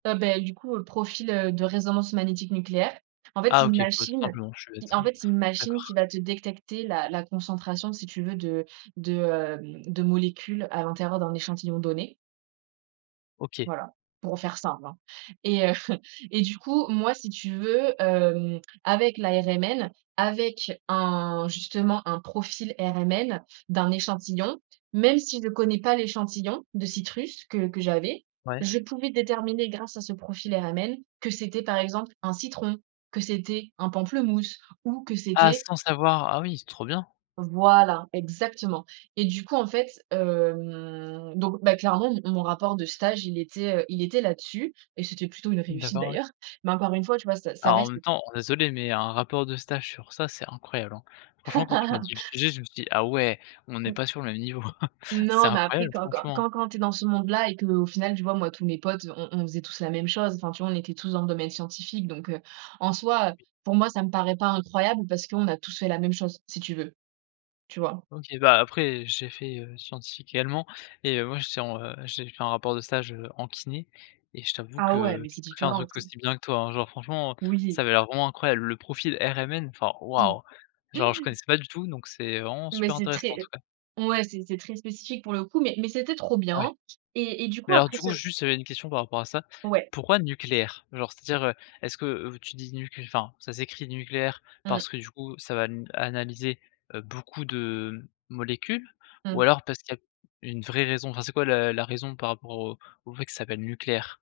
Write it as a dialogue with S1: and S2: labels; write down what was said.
S1: Heu, ben, du coup, heu, profil, heu, de résonance magnétique nucléaire, en fait,
S2: Ah!
S1: c'est une
S2: OK, bah, tout
S1: machine,
S2: simplement, je suis
S1: qui,
S2: bête,
S1: en
S2: ouais,
S1: fait, c'est une machine qui
S2: d'accord.
S1: va te détecter la la concentration si tu veux de de, hem, de molécules à l'intérieur d'un échantillon donné.
S2: OK.
S1: Voilà, pour faire simple, hein et heu et du coup, moi, si tu veux, hem, avec la RMN, avec un, justement, un profil RMN d'un échantillon même si je connais pas l'échantillon de citrus que que j'avais,
S2: Ouais.
S1: je pouvais déterminer grâce à ce profil RMN que c'était par exemple un citron, que c'était un pamplemousse ou que
S2: Ah!
S1: c'était
S2: Sans savoir, ah oui, c'est trop bien!
S1: Voilà, exactement et du coup, en fait, hem, donc, bah, clairement mon mon rapport de stage, il était, heu, il était là-dessus et c'était plutôt une réussite
S2: D'accord, ouais.
S1: d'ailleurs mais encore une fois, tu vois, ça ça
S2: Alors, en
S1: reste
S2: même temps, désolé, mais un rapport de stage sur ça c'est incroyable, hein, franchement, quand tu m'as dis le sujet, je me suis dit: «Ah ouais, on est
S1: Mmh.
S2: pas sur le même niveau!» C'est
S1: Non, mais après
S2: incroyable,
S1: quand quand
S2: franchement, hein!
S1: quand quand tu es dans ce monde-là et qu'au final, tu vois, moi, tous mes potes, heu, on on faisait tous la même chose, enfin, tu vois, on était tous dans le domaine scientifique, donc heu, en soi, heu, pour moi, ça me paraît pas incroyable parce qu'on a tous fait la même chose, si tu veux. Tu vois?
S2: OK, bah, après j'ai fait, heu, scientifique également et heu, moi, j'étais en, heu, j'ai fait un rapport de stage, heu, en kiné et je t'avoue
S1: Ah ouais,
S2: que
S1: mais
S2: j'ai
S1: c'est
S2: pas fait un
S1: différent
S2: truc
S1: aussi.
S2: aussi bien que toi, hein, genre, franchement,
S1: Oui.
S2: ça avait l'air vraiment incroyable. Le profil RMN, enfin,
S1: Mmh.
S2: waouh! Genre, je connaissais pas du tout donc c'est vraiment
S1: Mais
S2: super
S1: c'est
S2: intéressant, en tout
S1: très
S2: cas.
S1: ouais, c'est c'est très spécifique pour le coup mais mais c'était trop
S2: Ouais.
S1: bien et et du
S2: Mais
S1: coup
S2: alors
S1: après
S2: du coup,
S1: ce
S2: juste, j'avais une question par rapport à ça,
S1: Ouais.
S2: pourquoi nucléaire? Genre, c'est-à-dire, heu, est-ce que vous tu dis nucl enfin, ça s'écrit nucléaire
S1: Mmh.
S2: parce que du coup ça va n analyser, heu, beaucoup de molécules ou
S1: Mmh.
S2: alors parce qu'il y a q une vraie raison? Enfin, c'est quoi la la raison par rapport au au fait que ça s'appelle nucléaire?